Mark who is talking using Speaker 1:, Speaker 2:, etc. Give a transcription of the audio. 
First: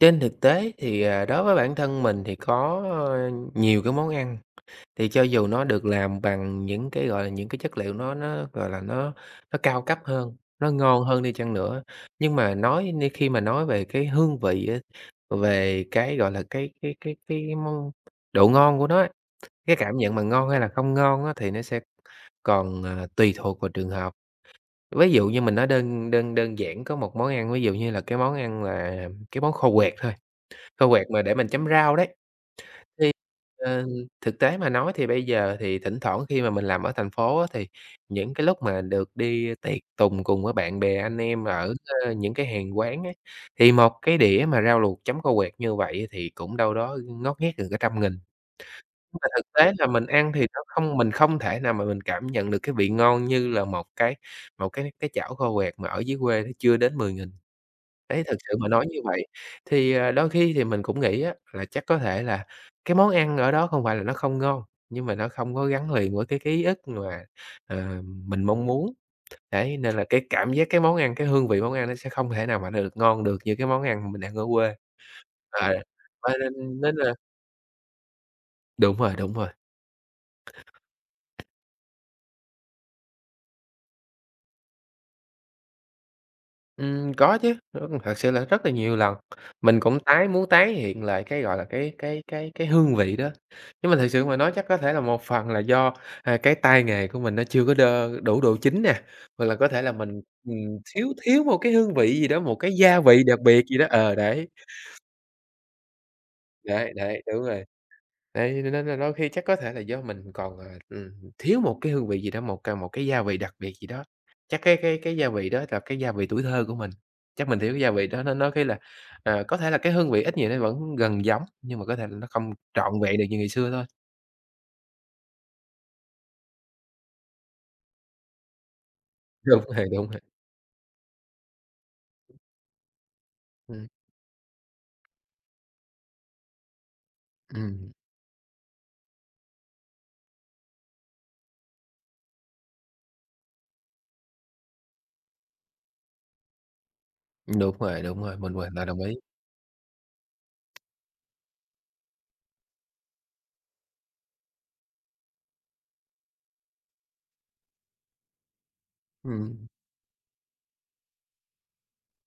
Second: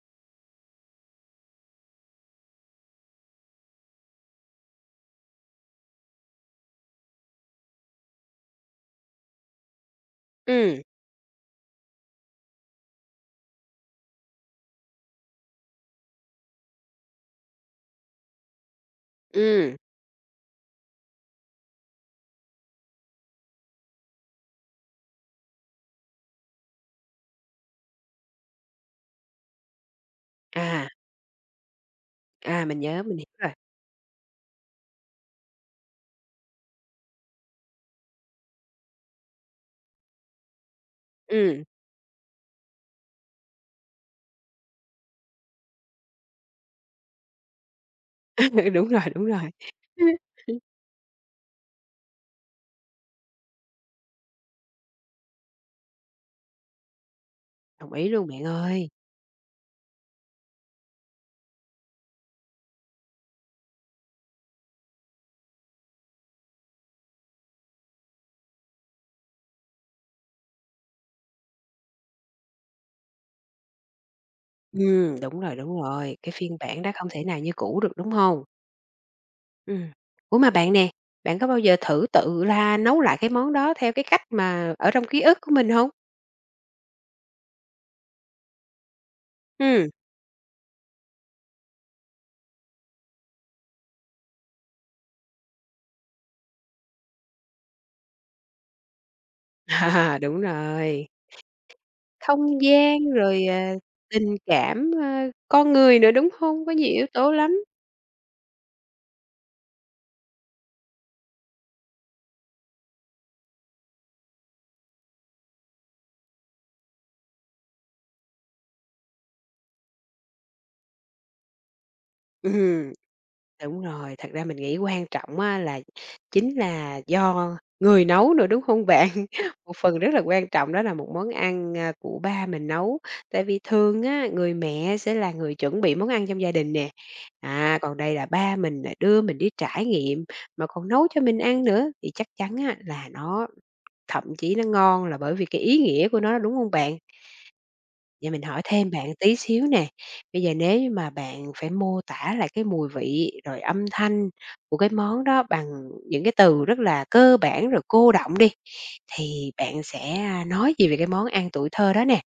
Speaker 1: Trên thực tế thì, à, đối với bản thân mình thì có, ơ, nhiều cái món ăn. Thì cho dù nó được làm bằng những cái, gọi là, những cái chất liệu nó nó, gọi là, nó nó cao cấp hơn, nó
Speaker 2: Ừm.
Speaker 1: ngon hơn đi chăng nữa, nhưng mà nói nhưng khi mà nói về cái hương vị á, về cái, gọi là, cái cái cái cái món độ ngon của nó á, cái
Speaker 2: Ừm.
Speaker 1: cảm nhận mà ngon hay là không ngon á thì nó sẽ còn, à, tùy thuộc vào trường hợp. Ví dụ như mình nói đơn đơn đơn giản có một món ăn, ví dụ như là cái món ăn là cái món kho quẹt thôi,
Speaker 2: À.
Speaker 1: kho quẹt mà để mình chấm rau đấy. Thì,
Speaker 2: À, mình nhớ, mình hiểu rồi.
Speaker 1: ờ, thực tế mà nói thì bây giờ thì thỉnh thoảng khi mà mình làm ở thành phố á thì những cái lúc mà được đi tiệc tùng cùng với bạn bè anh em
Speaker 2: Ừ.
Speaker 1: ở, a, những cái hàng quán á, thì một cái đĩa mà rau luộc chấm kho quẹt như vậy thì cũng đâu đó ngót nghét gần cả trăm nghìn.
Speaker 2: Đúng rồi, đúng
Speaker 1: Mà
Speaker 2: rồi.
Speaker 1: thực tế là mình ăn thì nó không mình không thể nào mà mình cảm nhận được cái vị ngon như là một cái một cái cái chảo kho quẹt mà ở dưới quê chưa đến 10.000.
Speaker 2: Đồng ý
Speaker 1: Đấy
Speaker 2: luôn
Speaker 1: thực
Speaker 2: bạn
Speaker 1: sự mà nói
Speaker 2: ơi.
Speaker 1: như vậy, thì, à, đôi khi thì mình cũng nghĩ á là chắc có thể là cái món ăn ở đó không phải là nó không ngon, nhưng mà nó không có gắn liền với cái ký ức mà, à, mình mong muốn, đấy, nên là cái cảm giác cái món ăn, cái hương vị món ăn nó sẽ không thể nào mà được ngon được như cái món ăn mình ăn ở quê.
Speaker 2: Ừm, đúng rồi,
Speaker 1: Ờ,
Speaker 2: đúng rồi, cái
Speaker 1: và
Speaker 2: phiên
Speaker 1: nên
Speaker 2: bản đó
Speaker 1: nên
Speaker 2: không
Speaker 1: là
Speaker 2: thể nào như cũ được, đúng hông?
Speaker 1: Đúng rồi, đúng rồi.
Speaker 2: Ừm. Ủa, mà bạn nè, bạn có bao giờ thử tự la nấu lại cái món đó theo cái cách mà ở trong ký ức của mình hông?
Speaker 1: Ừm, có chứ. Ơ, thật sự là rất là nhiều lần, mình
Speaker 2: Ừm.
Speaker 1: cũng tái muốn tái hiện lại cái, gọi là, cái cái cái cái hương vị đó, nhưng mà thực sự mà nói chắc có thể là một phần là do, ờ, cái tay nghề của mình nó chưa có đơ đủ độ chín nè, hoặc là có thể là mình,
Speaker 2: Đúng
Speaker 1: ừm,
Speaker 2: rồi.
Speaker 1: thiếu thiếu một cái hương vị gì đó, một
Speaker 2: Không
Speaker 1: cái gia
Speaker 2: gian
Speaker 1: vị đặc
Speaker 2: rồi, ờ,
Speaker 1: biệt gì đó, ờ,
Speaker 2: tình
Speaker 1: đấy.
Speaker 2: cảm, a, con người nữa, đúng hông? Có nhiều
Speaker 1: Đấy,
Speaker 2: yếu
Speaker 1: đấy,
Speaker 2: tố
Speaker 1: đúng rồi.
Speaker 2: lắm.
Speaker 1: Đấy, cho nên là đôi khi chắc có thể là do mình còn, à, ừm, thiếu một cái hương vị gì đó, một ca một cái gia vị đặc biệt gì đó, chắc cái cái cái gia vị đó là cái gia vị tuổi thơ của mình, chắc mình thiếu gia vị đó, nên đôi khi là, ờ, có thể là cái hương vị ít nhiều nó vẫn gần giống nhưng mà có thể là nó không
Speaker 2: Ừm.
Speaker 1: trọn vẹn được như ngày xưa
Speaker 2: Đúng
Speaker 1: thôi.
Speaker 2: rồi, thật ra mình nghĩ quan trọng á là chính là do người nấu nữa, đúng không bạn?
Speaker 1: Đúng
Speaker 2: Một
Speaker 1: rồi,
Speaker 2: phần
Speaker 1: đúng
Speaker 2: rất
Speaker 1: rồi.
Speaker 2: là quan trọng đó là một món ăn, a, của ba mình nấu, tại vì
Speaker 1: Ừm.
Speaker 2: thường á, người mẹ sẽ là người chuẩn bị món ăn trong gia đình nè, à,
Speaker 1: Ừm.
Speaker 2: còn đây là ba mình nè đưa mình đi trải nghiệm, mà còn nấu cho mình ăn nữa, thì chắc chắn á là nó thậm chí nó ngon là bởi vì cái ý nghĩa của nó, đúng hông bạn?
Speaker 1: Đúng rồi, đúng
Speaker 2: Vậy
Speaker 1: rồi,
Speaker 2: mình
Speaker 1: mình
Speaker 2: hỏi
Speaker 1: hoàn toàn
Speaker 2: thêm
Speaker 1: đồng
Speaker 2: bạn
Speaker 1: ý.
Speaker 2: tí xíu nè, bây giờ nếu như mà bạn phải mô tả lại cái mùi vị, rồi âm thanh của cái món đó bằng những cái từ rất là cơ bản rồi cô đọng đi, thì
Speaker 1: Ừm.
Speaker 2: bạn sẽ, a, nói gì về cái món ăn tuổi thơ đó nè?